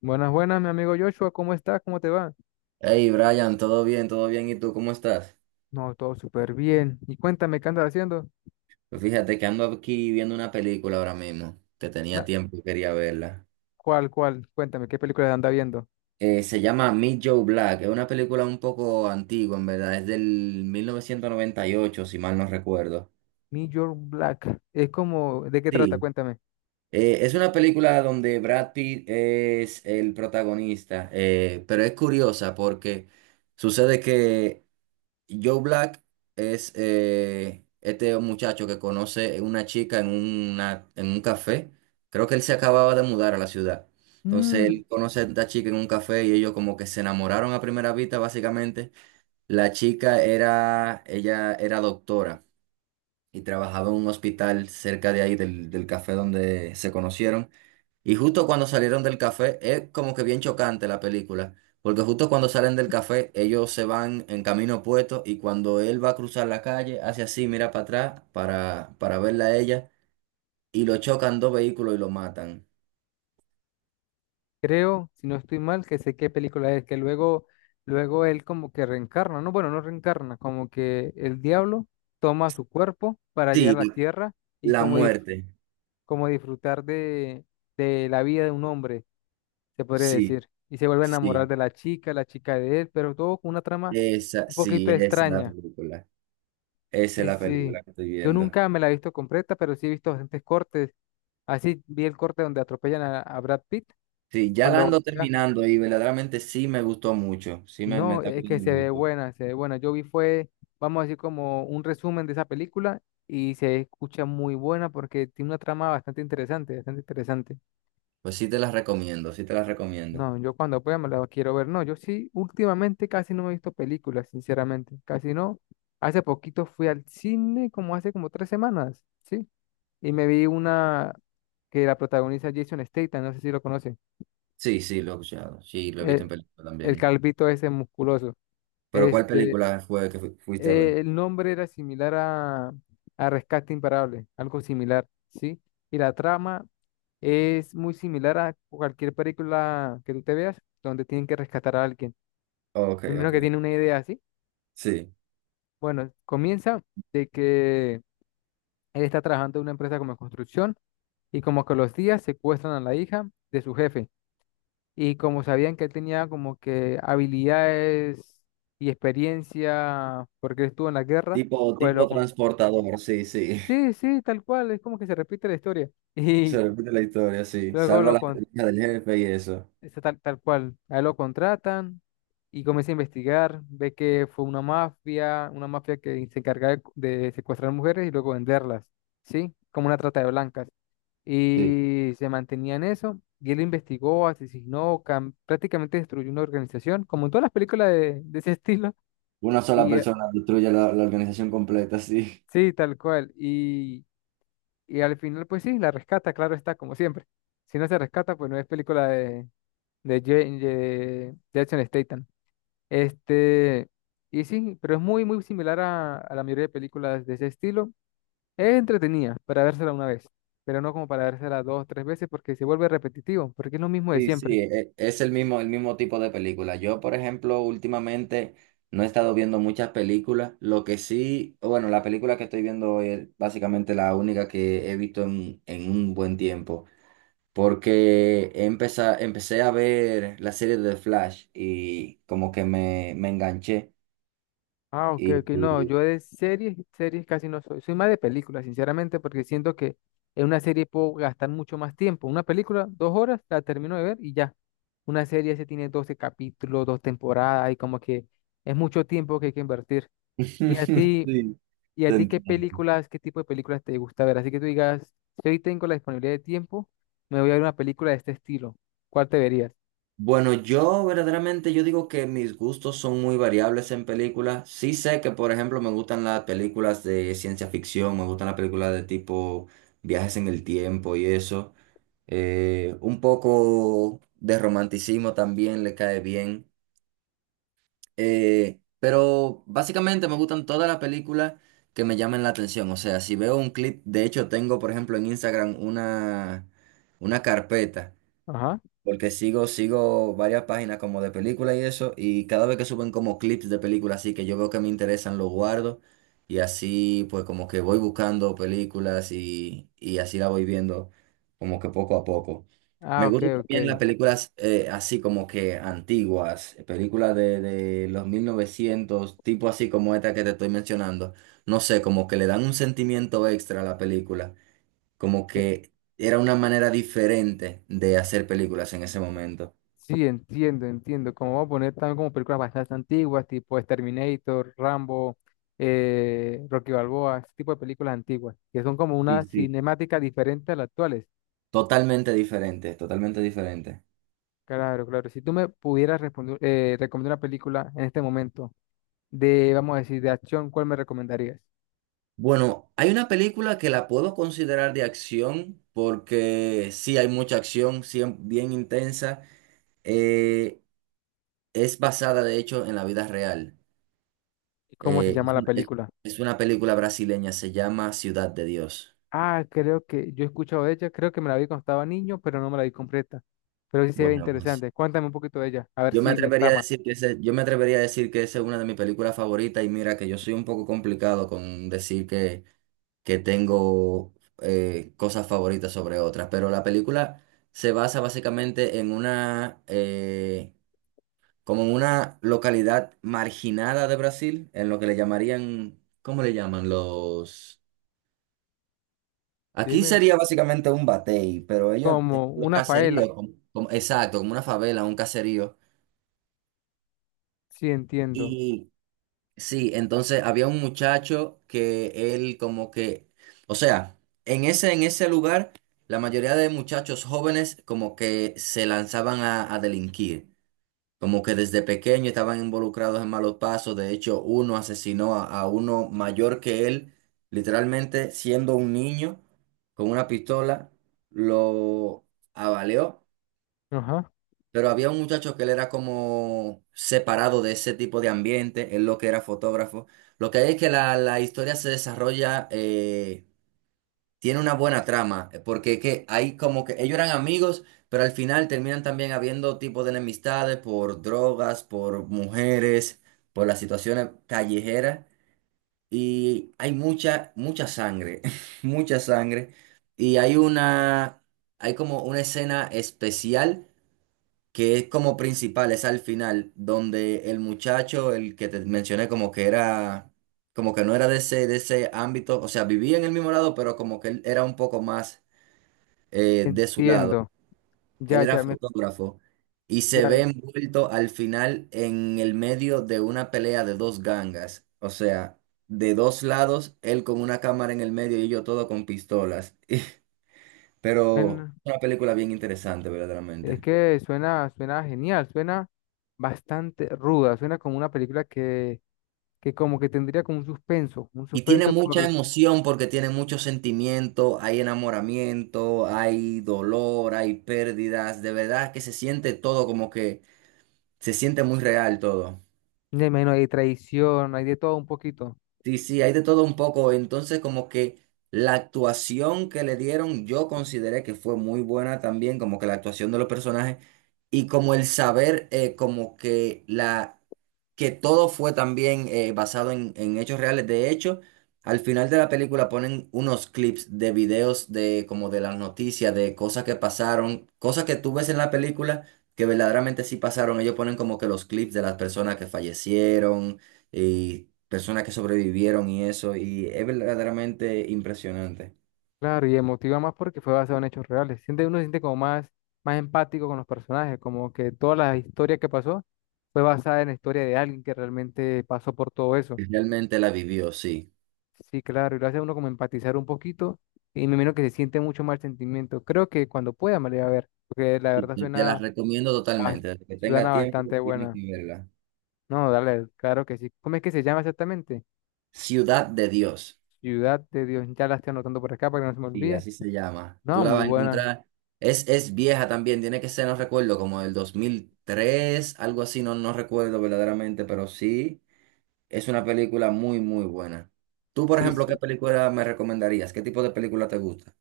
Buenas, buenas, mi amigo Joshua, ¿cómo estás? ¿Cómo te va? Hey Brian, todo bien, todo bien. ¿Y tú cómo estás? No, todo súper bien. Y cuéntame, ¿qué andas haciendo? Pues fíjate que ando aquí viendo una película ahora mismo, que tenía Na- tiempo y quería verla. ¿Cuál, cuál? Cuéntame, ¿qué película anda viendo? Se llama Meet Joe Black, es una película un poco antigua, en verdad, es del 1998, si mal no recuerdo. New York Black. Es como, ¿de qué trata? Sí, Cuéntame. Es una película donde Brad Pitt es el protagonista, pero es curiosa porque sucede que Joe Black es este muchacho que conoce una chica en un café. Creo que él se acababa de mudar a la ciudad. Entonces Mm, él conoce a esta chica en un café y ellos como que se enamoraron a primera vista, básicamente. La chica era, ella era doctora y trabajaba en un hospital cerca de ahí del café donde se conocieron. Y justo cuando salieron del café, es como que bien chocante la película, porque justo cuando salen del café, ellos se van en camino opuesto y cuando él va a cruzar la calle, hace así, mira para atrás para verla a ella y lo chocan dos vehículos y lo matan. creo, si no estoy mal, que sé qué película es, que luego él como que reencarna, ¿no? Bueno, no reencarna, como que el diablo toma su cuerpo para llegar a Sí, la tierra y la como, dif- muerte. como disfrutar de la vida de un hombre. Se podría Sí, decir. Y se vuelve a sí. enamorar de la chica de él, pero todo con una trama Esa, un poquito sí, esa es la extraña. película. Esa es Sí, la sí. película que estoy Yo viendo. nunca me la he visto completa, pero sí he visto bastantes cortes. Así vi el corte donde atropellan a Brad Pitt Sí, ya la cuando ando voltea. terminando y verdaderamente sí me gustó mucho. Sí me No, está es que gustando se ve mucho. buena, se ve buena. Yo vi fue, vamos a decir, como un resumen de esa película y se escucha muy buena porque tiene una trama bastante interesante, bastante interesante. Pues sí te las recomiendo, sí te las recomiendo. No, yo cuando pueda me la quiero ver. No, yo sí, últimamente casi no me he visto películas, sinceramente. Casi no. Hace poquito fui al cine, como hace como 3 semanas, ¿sí? Y me vi una que la protagoniza Jason Statham, no sé si lo conoce. Sí, sí, lo he escuchado. Sí, lo he visto en El, película el también. calvito ese musculoso. Pero ¿cuál Este, película fue que fuiste a eh, ver? el nombre era similar a Rescate Imparable, algo similar, ¿sí? Y la trama es muy similar a cualquier película que tú te veas, donde tienen que rescatar a alguien. Ok, Primero que ok. tiene una idea así. Sí. Bueno, comienza de que él está trabajando en una empresa como de construcción y como que los días secuestran a la hija de su jefe. Y como sabían que él tenía como que habilidades y experiencia porque él estuvo en la guerra, Tipo, pues tipo loco. transportador, sí, sí. Sí, sí, tal cual, es como que se repite la historia. Se Y repite la historia, sí. luego Salva lo, la con hija del jefe y eso. Está tal cual. A él lo contratan y comienza a investigar. Ve que fue una mafia que se encargaba de secuestrar mujeres y luego venderlas, ¿sí? Como una trata de blancas. Sí. Y se mantenía en eso. Y él investigó, asesinó, prácticamente destruyó una organización, como en todas las películas de ese estilo. Una sola Y eh, persona destruye la organización completa, sí. sí, tal cual. Y al final, pues sí, la rescata, claro está, como siempre. Si no se rescata, pues no es película de, de Jason Statham. Este, y sí, pero es muy, muy similar a la mayoría de películas de ese estilo. Es entretenida para vérsela una vez, pero no como para vérsela 2, 3 veces porque se vuelve repetitivo, porque es lo mismo de Sí, siempre. sí, es el mismo tipo de película. Yo, por ejemplo, últimamente no he estado viendo muchas películas. Lo que sí, bueno, la película que estoy viendo es básicamente la única que he visto en un buen tiempo. Porque empecé a ver la serie de Flash y como que me enganché. Ah, ok, Y, ok, no, y- yo de series casi no soy, soy más de películas, sinceramente, porque siento que en una serie puedo gastar mucho más tiempo. Una película, 2 horas, la termino de ver y ya. Una serie se tiene 12 capítulos, 2 temporadas y como que es mucho tiempo que hay que invertir. ¿Y a ti? Sí, ¿Y a te ti entiendo. Qué tipo de películas te gusta ver? Así que tú digas, si hoy tengo la disponibilidad de tiempo, me voy a ver una película de este estilo. ¿Cuál te verías? Bueno, yo verdaderamente yo digo que mis gustos son muy variables en películas. Sí sé que, por ejemplo, me gustan las películas de ciencia ficción, me gustan las películas de tipo viajes en el tiempo y eso. Un poco de romanticismo también le cae bien. Pero básicamente me gustan todas las películas que me llamen la atención. O sea, si veo un clip, de hecho tengo, por ejemplo, en Instagram una carpeta. Ajá. Porque sigo varias páginas como de películas y eso, y cada vez que suben como clips de películas así que yo veo que me interesan, los guardo, y así pues como que voy buscando películas y así la voy viendo como que poco a poco. Ah, Me ok, gustan ok. también las películas así como que antiguas, películas de los 1900 tipo así como esta que te estoy mencionando. No sé, como que le dan un sentimiento extra a la película. Como que era una manera diferente de hacer películas en ese momento. Sí, entiendo, entiendo. Como vamos a poner también como películas bastante antiguas, tipo Terminator, Rambo, Rocky Balboa, ese tipo de películas antiguas, que son como Sí, una sí. cinemática diferente a las actuales. Totalmente diferente, totalmente diferente. Claro, claro. Si tú me pudieras responder, recomendar una película en este momento de, vamos a decir, de acción, ¿cuál me recomendarías? Bueno, hay una película que la puedo considerar de acción porque sí hay mucha acción, sí, bien intensa. Eh, es basada, de hecho, en la vida real. ¿Cómo se Eh, llama es, la una es- película? es una película brasileña, se llama Ciudad de Dios. Ah, creo que yo he escuchado de ella, creo que me la vi cuando estaba niño, pero no me la vi completa. Pero sí se ve Bueno, pues interesante. Cuéntame un poquito de ella, a ver yo me si me atrevería a trama. decir que ese, yo me atrevería a decir que esa es una de mis películas favoritas y mira que yo soy un poco complicado con decir que tengo cosas favoritas sobre otras, pero la película se basa básicamente en una, como en una localidad marginada de Brasil, en lo que le llamarían, ¿cómo le llaman? Los... Aquí Dime, sería básicamente un batey, pero ellos, como los una faela. caseríos, exacto, como una favela, un caserío. Sí, entiendo. Y sí, entonces había un muchacho que él como que, o sea, en ese lugar, la mayoría de muchachos jóvenes como que se lanzaban a delinquir, como que desde pequeño estaban involucrados en malos pasos, de hecho uno asesinó a uno mayor que él, literalmente siendo un niño con una pistola, lo avaleó. Ajá. Pero había un muchacho que él era como separado de ese tipo de ambiente, él lo que era fotógrafo. Lo que hay es que la historia se desarrolla, tiene una buena trama, porque es que hay como que ellos eran amigos, pero al final terminan también habiendo tipo de enemistades por drogas, por mujeres, por las situaciones callejeras. Y hay mucha, mucha sangre, mucha sangre. Y hay hay como una escena especial que es como principal, es al final, donde el muchacho, el que te mencioné, como que era, como que no era de ese ámbito, o sea, vivía en el mismo lado, pero como que él era un poco más de su lado. Entiendo. Él Ya, era ya me, fotógrafo y se ya, ve envuelto al final en el medio de una pelea de dos gangas, o sea, de dos lados, él con una cámara en el medio y yo todo con pistolas. Pero suena- una película bien interesante, es verdaderamente. que suena genial, suena bastante ruda, suena como una película que como que tendría como un suspenso, un Y tiene suspenso mucha por, emoción porque tiene mucho sentimiento, hay enamoramiento, hay dolor, hay pérdidas, de verdad que se siente todo como que se siente muy real todo. Ya me imagino, hay traición, hay de todo un poquito. Sí, sí, hay de todo un poco. Entonces, como que la actuación que le dieron, yo consideré que fue muy buena también, como que la actuación de los personajes y como el saber, como que la que todo fue también basado en hechos reales. De hecho, al final de la película ponen unos clips de videos de como de las noticias, de cosas que pasaron, cosas que tú ves en la película que verdaderamente sí pasaron. Ellos ponen como que los clips de las personas que fallecieron y personas que sobrevivieron y eso, y es verdaderamente impresionante. Claro, y emotiva más porque fue basado en hechos reales. Siente, uno se siente como más empático con los personajes, como que toda la historia que pasó fue basada en la historia de alguien que realmente pasó por todo eso. Realmente la vivió, sí. Sí, claro, y lo hace a uno como empatizar un poquito y me imagino que se siente mucho más el sentimiento. Creo que cuando pueda me la voy a ver, porque la Y verdad Te, te la recomiendo bas- totalmente. Desde que tenga suena tiempo, bastante tienes buena. que verla. No, dale, claro que sí. ¿Cómo es que se llama exactamente? Ciudad de Dios, Ciudad de Dios, ya la estoy anotando por acá para que no se me sí olvide. así se llama. Tú No, la muy vas a buena. encontrar. Es vieja también, tiene que ser, no recuerdo, como del 2003 algo así, no, no recuerdo verdaderamente, pero sí, es una película muy, muy buena. Tú, por Sí, ejemplo, ¿qué película me recomendarías? ¿Qué tipo de película te gusta?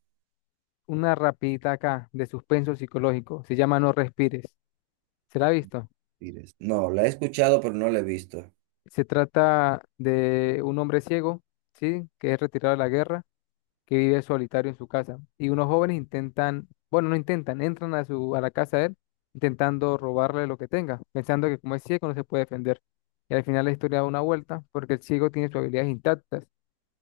una rapidita acá de suspenso psicológico. Se llama No respires. ¿Se la ha visto? Pires. No, la he escuchado, pero no la he visto. Se trata de un hombre ciego, ¿sí? Que es retirado de la guerra, que vive solitario en su casa. Y unos jóvenes intentan, bueno, no intentan, entran a la casa de él, intentando robarle lo que tenga, pensando que como es ciego no se puede defender. Y al final la historia da una vuelta, porque el ciego tiene sus habilidades intactas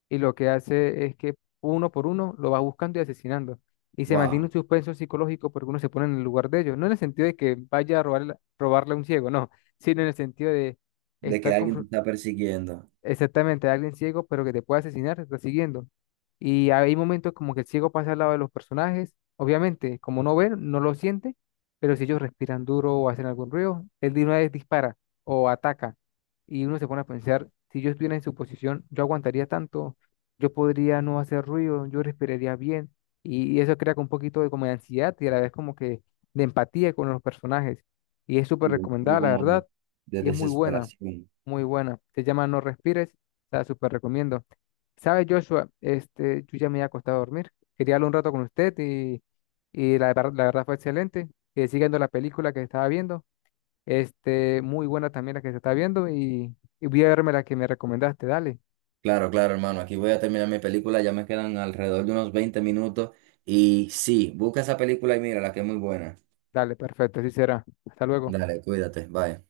y lo que hace es que uno por uno lo va buscando y asesinando. Y se mantiene Wow, un suspenso psicológico porque uno se pone en el lugar de ellos. No en el sentido de que vaya a robarle a un ciego, no, sino en el sentido de de que estar alguien te confron- está persiguiendo. Exactamente, alguien ciego, pero que te puede asesinar, te está siguiendo. Y hay momentos como que el ciego pasa al lado de los personajes. Obviamente, como no ven, no lo siente, pero si ellos respiran duro o hacen algún ruido, él de una vez dispara o ataca. Y uno se pone a pensar, si yo estuviera en su posición, yo aguantaría tanto, yo podría no hacer ruido, yo respiraría bien. Y eso crea como un poquito de como de ansiedad y a la vez como que de empatía con los personajes. Y es Sí, súper un poco recomendada, la como de, verdad, de y es muy buena. desesperación. Muy buena. Se llama No respires. La súper recomiendo. ¿Sabe, Joshua? Yo ya me había acostado a dormir. Quería hablar un rato con usted y la verdad fue excelente. Siguiendo la película que estaba viendo. Muy buena también la que se está viendo y voy a verme la que me recomendaste. Dale, Claro, claro, hermano. Aquí voy a terminar mi película. Ya me quedan alrededor de unos 20 minutos. Y sí, busca esa película y mírala, que es muy buena. dale, perfecto, así será. Hasta luego. Dale, cuídate. Bye.